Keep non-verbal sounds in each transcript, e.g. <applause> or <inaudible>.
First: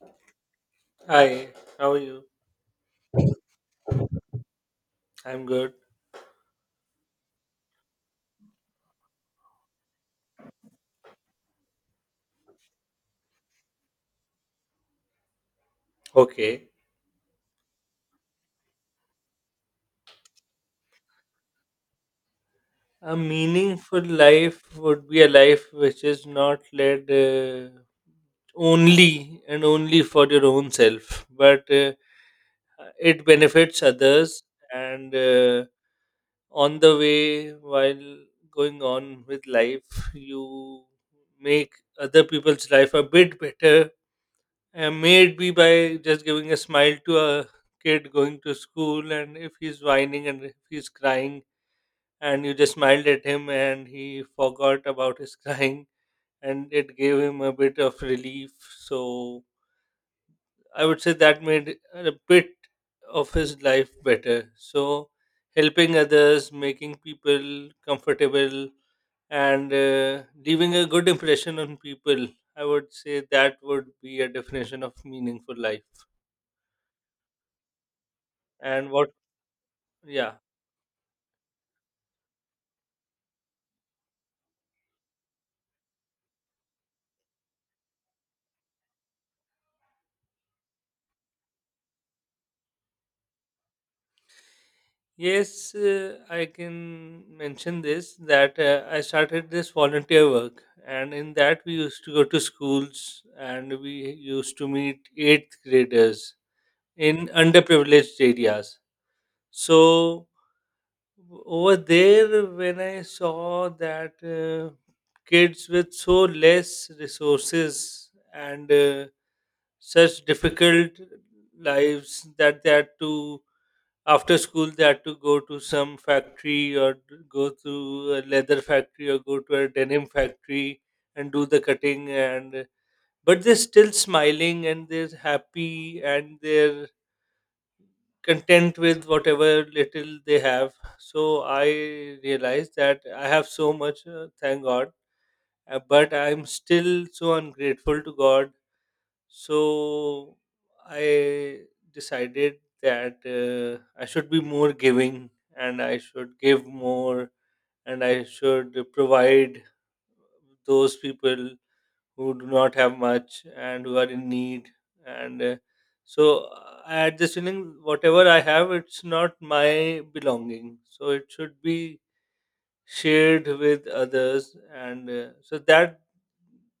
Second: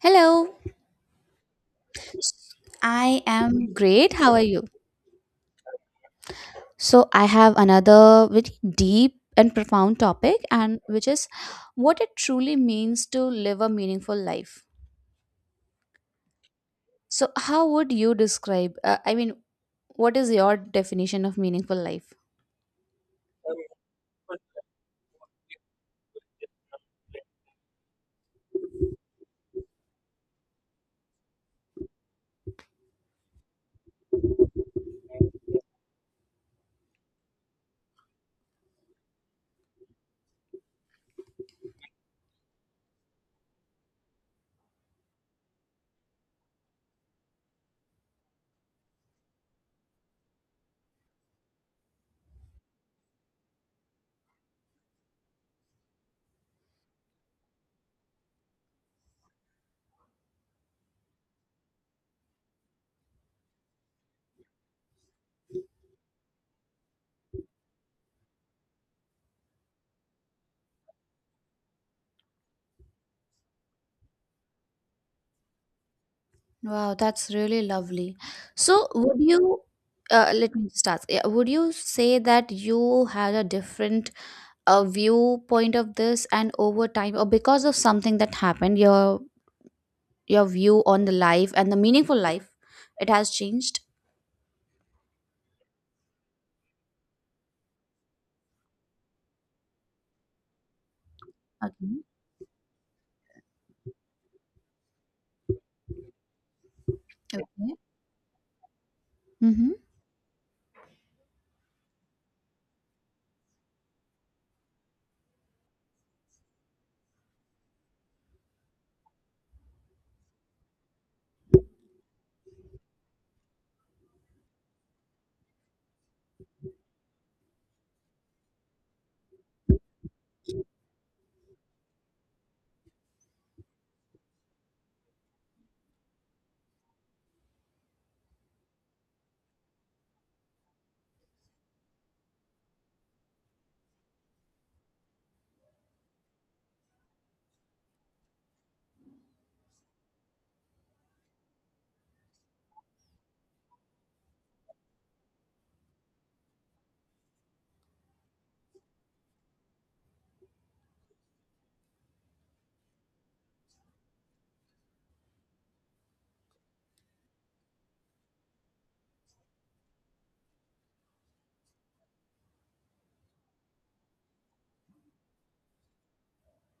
Hello, Hi, how are you? I am great. How are you? I'm good. So, I have another very deep and profound topic, and which is what it truly means to live a meaningful life. Okay. So, how would you describe? What is your definition of meaningful life? A meaningful life would be a life which is not led only and only for your own self, but it benefits others. And on the way, while going on with life, you make other people's life a bit better. And may it be by just giving a smile to a kid going to school, and if he's whining and if he's crying and you just smiled at him and he forgot about his <laughs> crying, and it gave him a bit of relief. So I would say that made a bit of his life better. So helping others, making people comfortable, and leaving a good impression on people, I would say that would be a definition of meaningful life. Wow, that's really lovely. So, And what? would you? Yeah. Let me just ask. Yeah, would you say that you had a different viewpoint of this, and over time, or because of something that happened, your view on the life and the meaningful life it has changed. Yes, I can mention this that I started this volunteer work, and in that we used Okay. to go to schools, and we used to meet eighth graders in Okay. underprivileged areas. Mm-hmm. So, over there, when I saw that kids with so less resources and such difficult lives that they had to after school they had to go to some factory or go to a leather factory or go to a denim factory and do the cutting. And but they're still smiling and they're happy and they're content with whatever little they have. So I realized that I have so much, thank God. But I'm still so ungrateful to God. So I decided that I should be more giving, and I should give more, and I should provide those people who do not have much and who are in need. And so I had this feeling whatever I have, it's not my belonging. So it should be shared with others. And so that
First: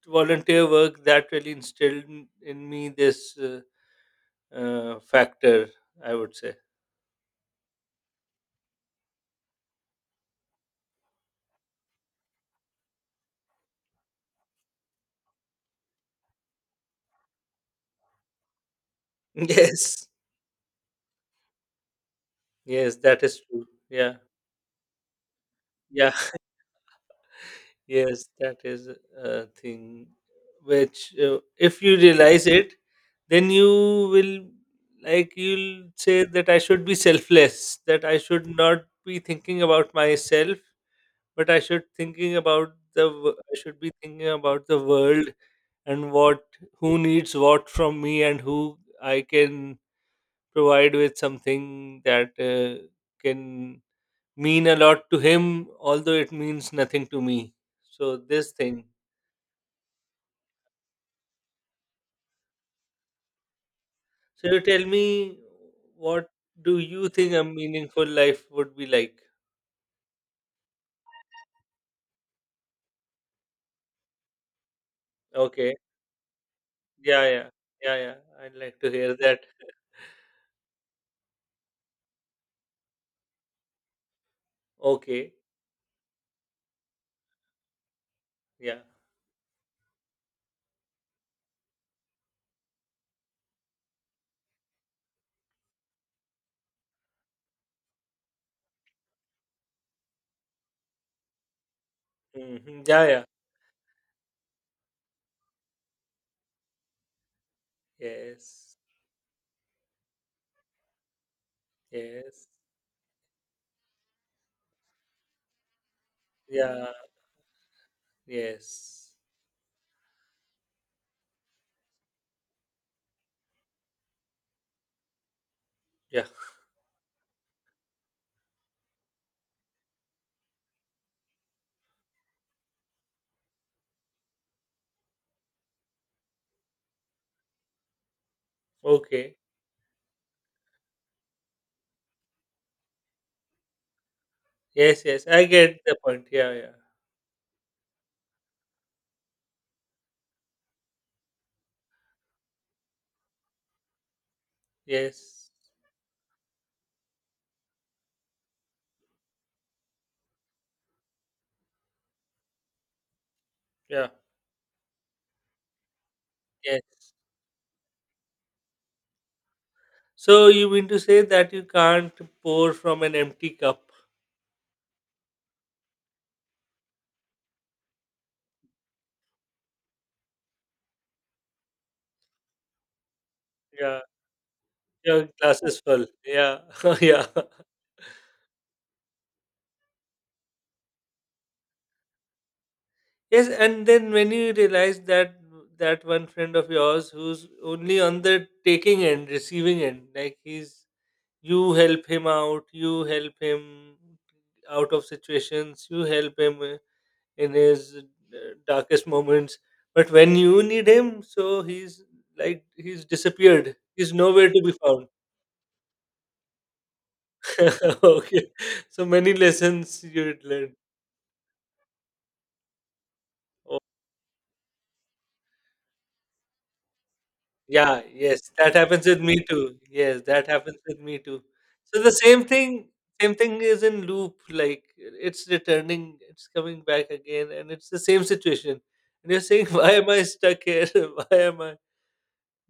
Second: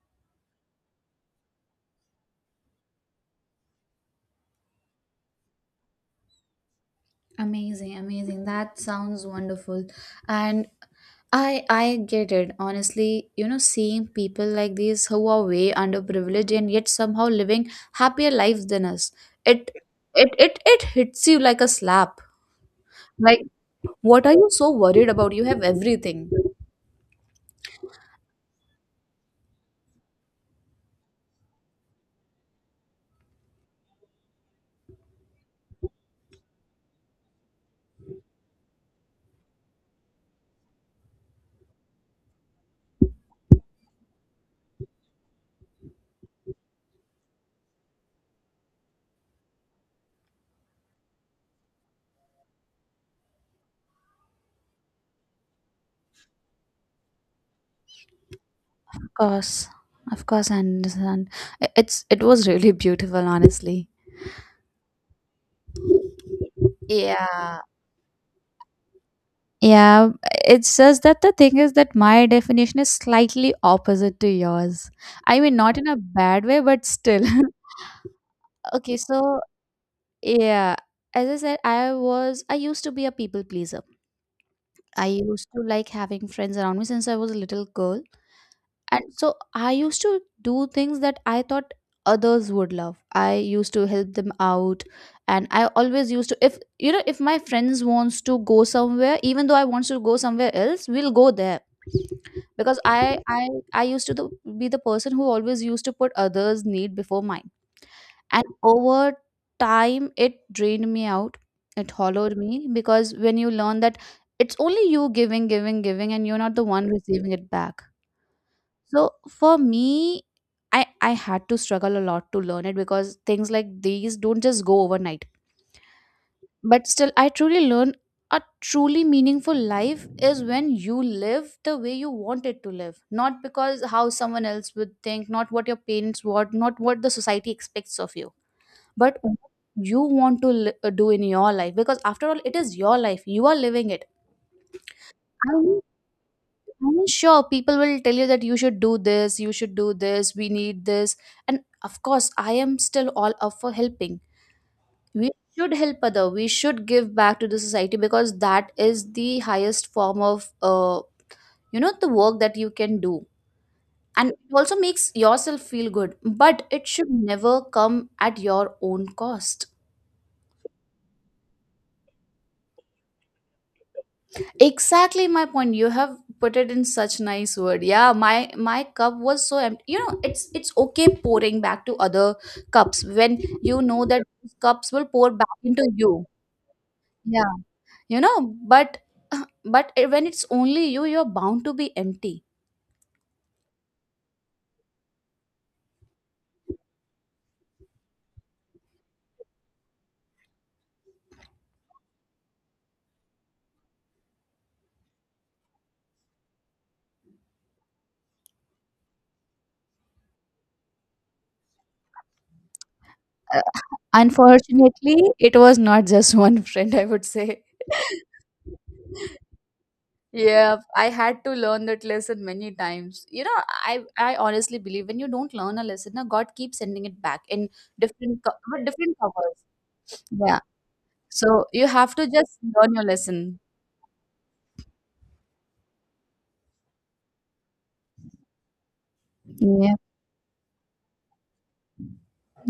volunteer work, that really instilled in me this factor, I would say. Amazing, amazing. That sounds wonderful. And I get it. Honestly, you know, seeing people like these who are way underprivileged and yet somehow living happier lives than us. <laughs> It Yes, it hits you like a slap. yes, that is Like, true. Yeah, what are you so worried about? You have yeah. everything. <laughs> Yes, that is a thing which, if you realize it, then you will like, you'll say that I should be selfless, that I should not be thinking about myself, but I should thinking about the I should be thinking about the world and what who needs what from me and who I can provide with something that can mean a lot to him, although it means nothing to me. So this thing. Of course, of course, I understand. It's it was really beautiful, honestly. So you tell me, what do you think a Yeah, meaningful life would be like? yeah. It's just that the thing is that my definition is slightly opposite to yours. I mean, Okay. not in a bad way, but still. Yeah, yeah, <laughs> yeah, yeah. I'd like to Okay, hear that. so yeah, as I said, I used to be a people pleaser. I Okay. used to like having friends around me since I was a little girl. Yeah. And so I used to do things that I thought others would love. I used to help them out, and I always used to, if you know, if my friends wants to go somewhere even though I wants to go somewhere else, we'll go there. Because Hmm. Yeah, I yeah. I I used to be the person who always used to put others need before mine. And Yes. over time it drained me out. It hollowed Yes. me, because when you learn that it's only you giving giving giving and you're not the one Yeah. receiving it back, Yes. so for me, I had to struggle a lot to learn it, because things like these don't just go overnight. Yeah. But still, I truly learn a truly meaningful life is when you live the way you want it to live, not because how someone else would think, not what your parents want, not what the society expects of you, but Okay. what you want to do in your life, because after all it is your life, you are living it. Yes. Yes. I get I the point. Yeah. Yeah. I am sure, people will tell you that you should do this, you should do this, we need this. And of course, I am still all up for helping. We Yes. should help other. We should give back to the society, because that is the highest form of, you know, the work that you can do. Yeah. And it also makes yourself feel good, but it should Yes. never come at your own cost. So you mean to say that you can't pour from an empty cup? Exactly my point. You have put it in such nice word. Yeah, my cup was so empty, you know. It's okay pouring back to other cups when you Yeah. know that those cups will Your pour back glass is into full. you. Yeah. <laughs> Yeah. Yeah, you know, but when it's only you, you're bound to be empty. Yes. And then when you realize that that one friend of yours who's only on the taking end, receiving end, like, he's you help him out, you help him out of situations, you help him in his darkest moments. But when you need him, so he's like he's Uh, disappeared. He's nowhere to be found. unfortunately it was not just <laughs> one friend, I would say. <laughs> Okay, so many <laughs> lessons you'd learn. Yeah, I had to learn that lesson many times. You know, Oh, I honestly believe when you don't learn a lesson, now God keeps sending it back in yeah, yes, that with happens different with me covers. too. Yes, that Yeah. happens with me too. So you So the have to just learn your same lesson. thing is in loop. Like, it's returning, it's coming back again, and it's the same situation. And you're saying, <laughs> why Yeah. am I stuck here? <laughs> Why am I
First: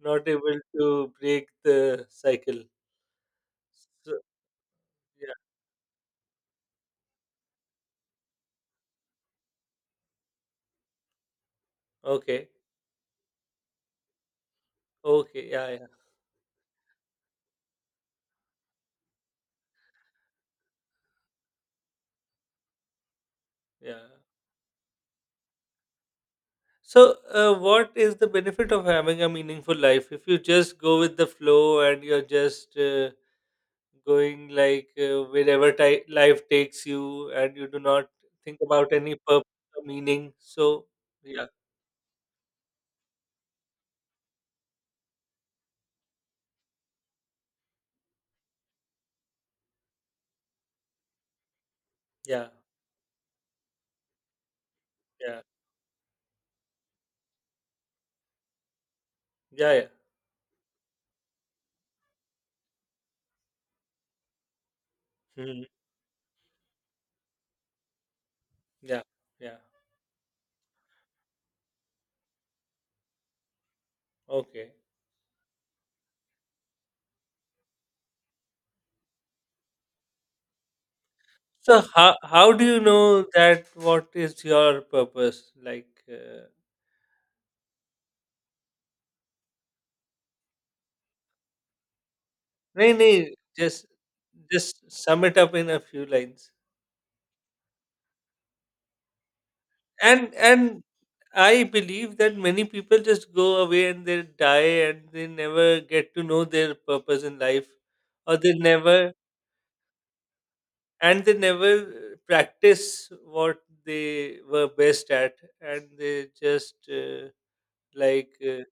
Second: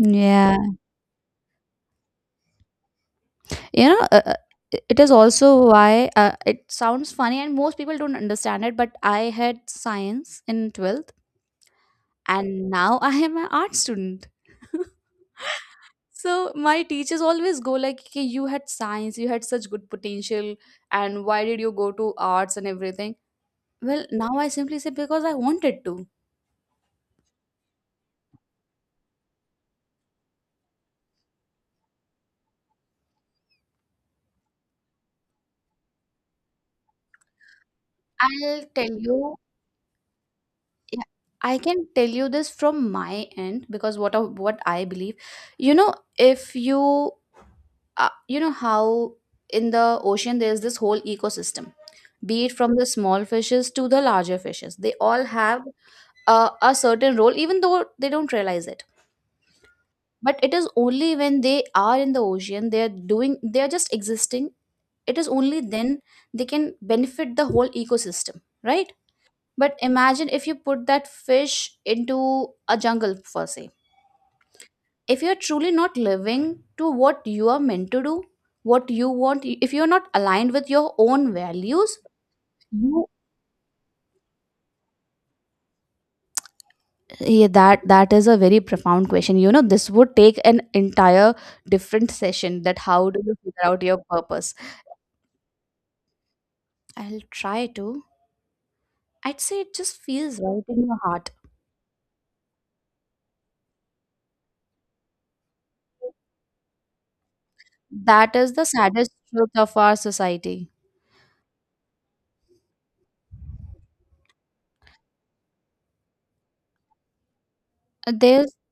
not able to break the cycle? You know, So, uh, uh, it it is yeah. also why it sounds funny and most people don't understand it, but I had science in 12th Okay. and now I am an art student. <laughs> Okay. Yeah. Yeah. So my teachers always go like, "Okay, you had science, you had such good potential, and why did you go to arts and everything? Well, Yeah. now I simply say because I wanted to. So, what is the benefit of having a meaningful life if you just go with the flow and you're just going like wherever ti life takes you and you do not think I'll about tell any you, purpose or meaning? So, yeah, yeah. I can tell you this from my end because what I believe, you know, if you, you know how in the ocean there's this whole ecosystem, be Yeah. it from the small fishes to the larger fishes, they all Yeah. have a certain role, even though they don't realize it. Yeah. Yeah. But it is only when they are in the ocean, they are doing, they are just existing. It is only Hmm. then they can benefit the whole ecosystem, right? Yeah. Yeah. But imagine if you put that fish into a jungle per se. Okay. If you're truly not living to what you are meant to do, what you want, if you're not aligned with your own So, values. how do you You know that what is your purpose? Like, yeah, that that is a very profound question. You know, this would take an entire different session, that nahi, how do nahi, you figure out just your purpose. just sum it up in a few lines. I'll try to. I'd say it just and feels right and in your heart. I believe that many people just go away and they die, and they never get to know their purpose in life, That or is they the saddest never truth of our society. and they never practice what they were best at, and they just Uh, like, There's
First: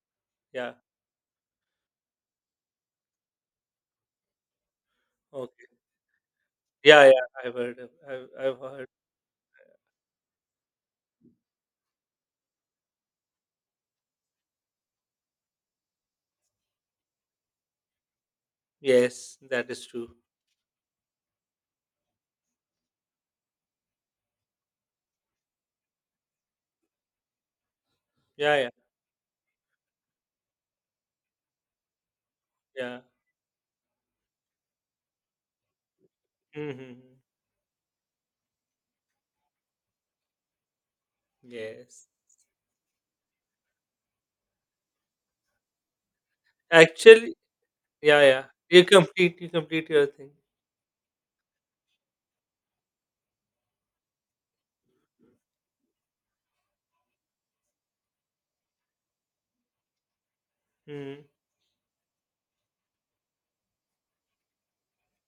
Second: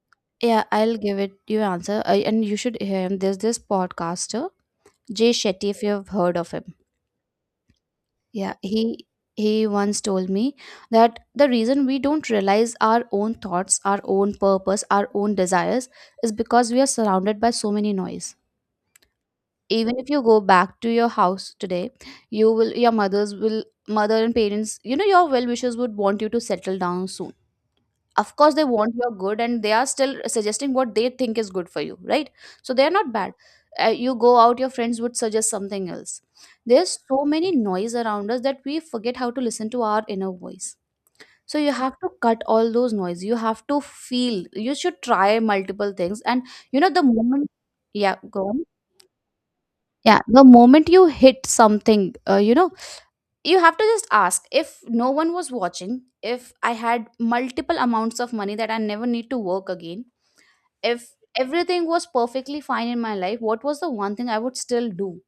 yeah, yeah, I'll give it you answer, and you should hear him. There's this podcaster Jay Shetty, okay, if you've heard of him. yeah, yeah, I've heard of, I've Yeah, I've heard. He once told me that the reason we don't realize our own thoughts, our own purpose, our own desires is because we are surrounded by so many noise. Yes, that is Even true. if you go back to your house today, you will your mother and parents, you know, your well wishers would want you to settle down soon. Of course Yeah, they yeah, want your good and they are still suggesting what they think is good for you, right? So they are yeah. not bad. Uh, you go out, your friends would suggest something else. There's Hmm. so many noise around us that we forget how to listen to our inner voice. So you have Yes. to cut all those noise, you have to feel, you should try multiple things, and you know the Actually, moment, yeah, yeah, yeah, go on. you complete your Yeah, thing. the moment you hit something, you know, you have to just ask, if no one was watching, if I had multiple amounts of money that I never need to work again, if Mm-hmm. everything was perfectly fine in my life, what was the one thing I would still do?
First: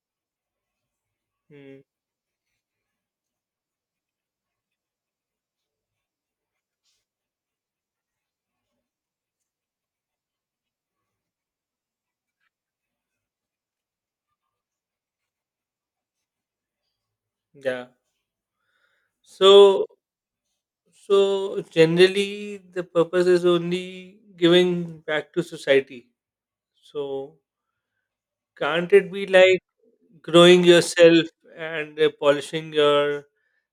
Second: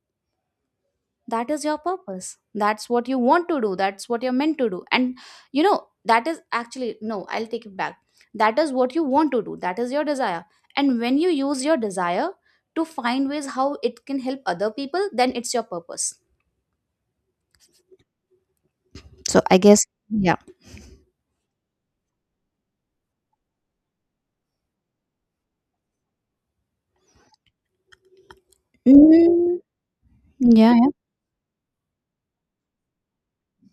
That is your Mm-hmm. purpose. That's what you want to do. That's what you're meant to do. And, you know, that is actually, no, I'll take it back. That is what you want to do. That is your desire. And when you use your desire to find ways how it can help other people, then it's your purpose. Yeah. So I guess So yeah. so generally, the purpose is only giving back to society. So, can't it be like Mm, growing yeah, yeah. yourself and polishing your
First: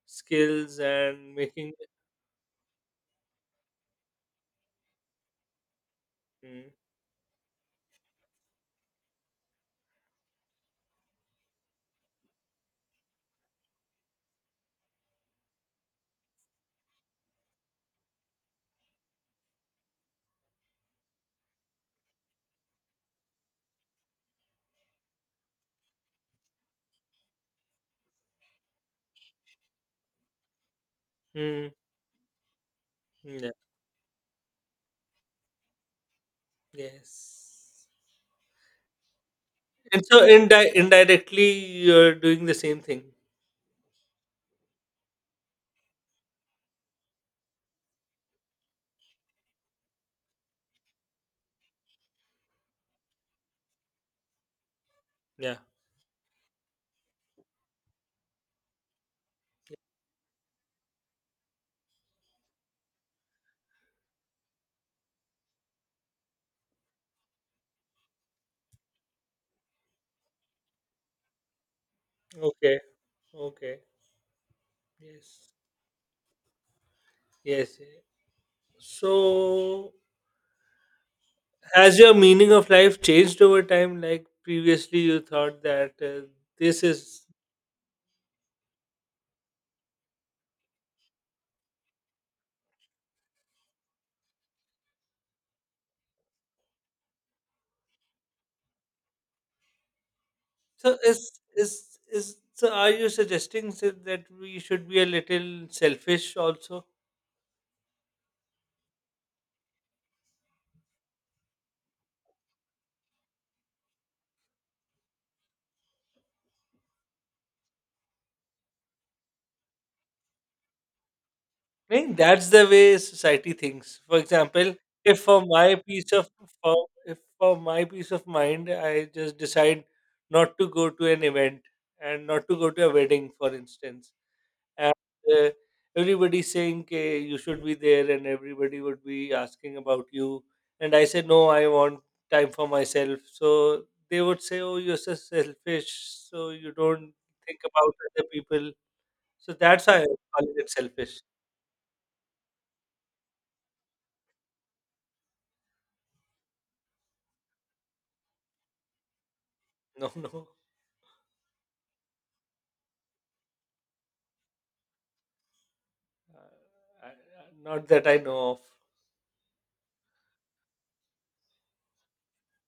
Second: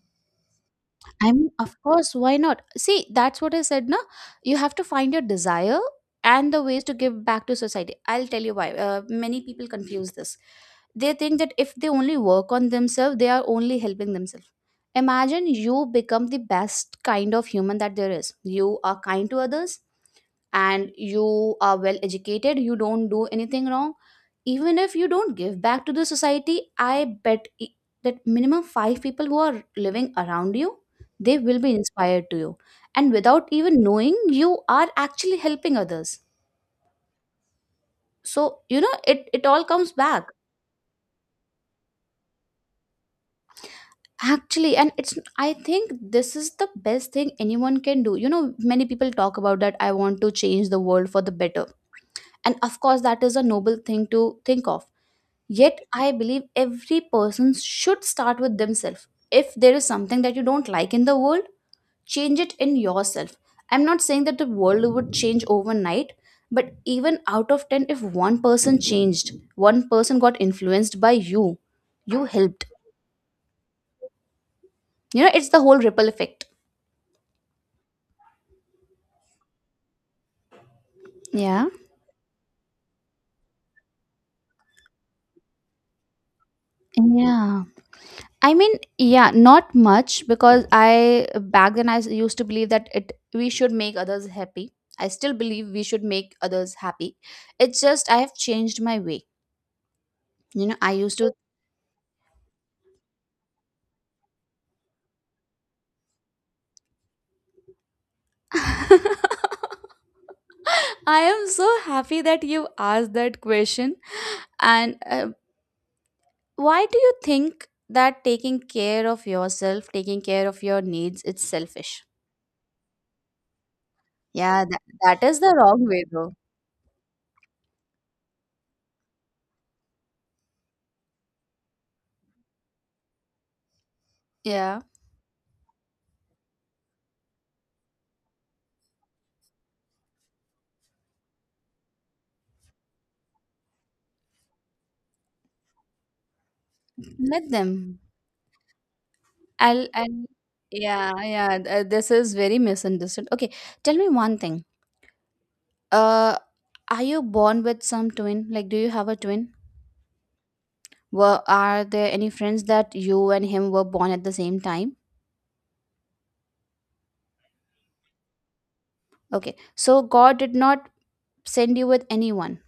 skills I and mean, making of course, why not? See, that's what I said, na. You have to find your desire and the mm, ways to give back to society. I'll tell you why. Many people confuse this. They think that if they only work on themselves, they are only helping themselves. Imagine you become the best kind of human that there is. You are kind to others, and you are well educated, you don't do anything wrong. Even if you don't give back to the society, that minimum 5 people who are living around you, they will mm, be inspired to you, and without yeah. even knowing you are actually helping others. Yes. So you know it it all comes And so back, indirectly, you're doing the same thing. actually. And it's, I think this is the best thing anyone can do. You know, many people talk about that I want to change the world for the better, and of course that is a noble thing to think of. Yeah. Yet, I believe every person should start with themselves. If there is something that you don't like in the world, change it in yourself. I'm not saying that the world would change overnight, but even out of 10, if one person changed, one person got influenced by you, you helped. Okay. Okay. You know, it's Yes. the whole ripple effect. Yes. Yeah. So Yeah. has your meaning of life changed over time? Like, previously, you thought that this is Yeah. I mean, yeah, not much because I back then used to believe that it we should make others happy. I still believe we should make others happy. It's just I have changed my way. You know, so. I used Is to is is so? Are you suggesting so that we should be a little selfish also? <laughs> I am so happy that you asked that question. And Why do you think that taking care of yourself, taking care of your needs, it's I selfish? think that's the way society thinks. For Yeah, example, that, if that is for the my wrong way peace of though. for, if for my peace of mind, I just decide not to go to an event and not to go to a wedding, for instance. Yeah. And uh, everybody saying, okay, you should be there and everybody would be asking about you. And I said, no, I want time for myself. So they would say, oh, you're so selfish, so you don't Let think about them. other people. So that's I'll, why I I'll, call it yeah, selfish. yeah. This is very misunderstood. Okay, tell me one thing. Uh, are you born with some twin? Like, do you have a twin? No. <laughs> No. Were are there any friends that you and him were born at the same time? Not that I know of. Okay, so God did not send you with anyone.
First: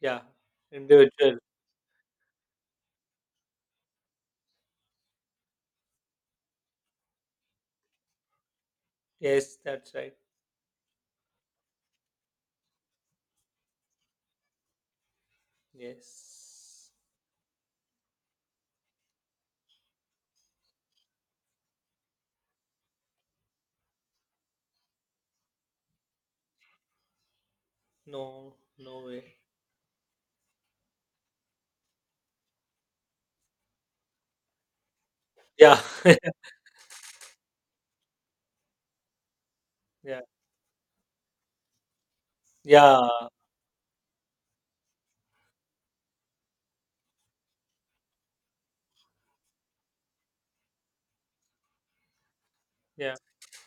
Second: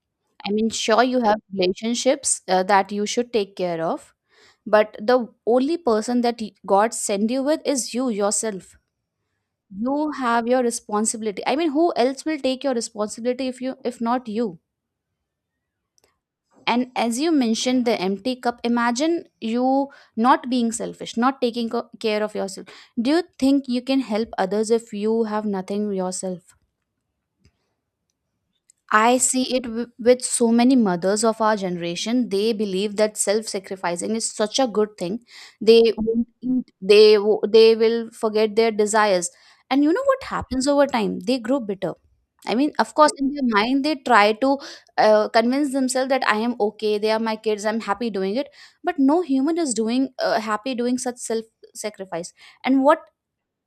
Yeah. I mean, sure, you Individual. have relationships that you should take care of, but the only person that God send you with is you yourself. Yes, that's You right. have your responsibility. I mean, who else will take your responsibility if you if not you? Yes. And as you mentioned the empty cup, imagine you not being selfish, not taking care of yourself, do you think you can help others if you have nothing yourself? No, no I way. see it with so many mothers of our generation. They believe that self-sacrificing is such a good thing. Yeah. They won't <laughs> eat. They will forget their desires. And you know Yeah, what happens over time? They grow bitter. I mean, of yeah, course, in their mind, they try to convince themselves that I am okay. They are my kids. I'm happy doing it. But no human is doing happy doing such self-sacrifice. And what yeah,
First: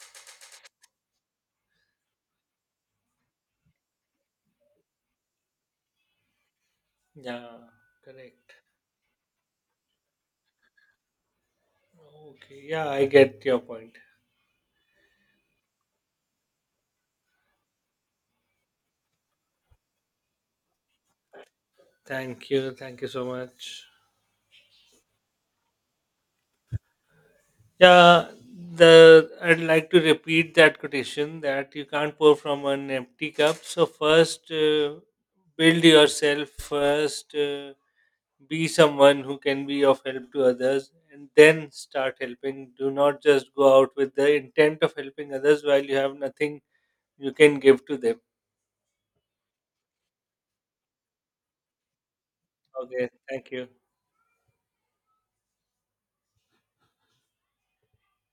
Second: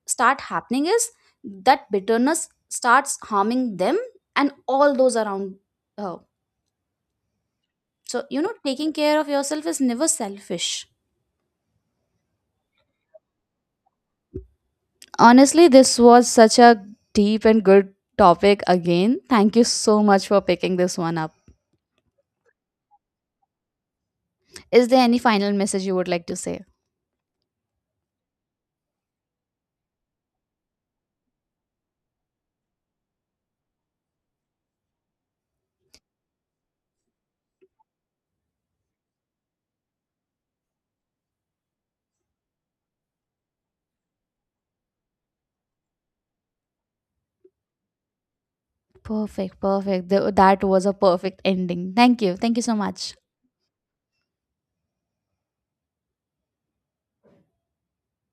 start happening is that bitterness starts harming them and all those around her. yeah, So you know correct. taking care of yourself is never selfish. Okay, yeah, I get your point. Honestly, this was such a deep and good topic again, thank you so much for picking this one up. Thank you so much. Is there any final message you would like to say? Yeah, the I'd like to repeat that quotation that you can't pour from an empty cup. So first, build yourself. First, be someone who can be of help to others, and then start helping. Do not just go out with the intent of helping others while you have nothing you can give to them. Perfect, perfect. That was a perfect ending, thank you, thank you so Okay, much. thank you.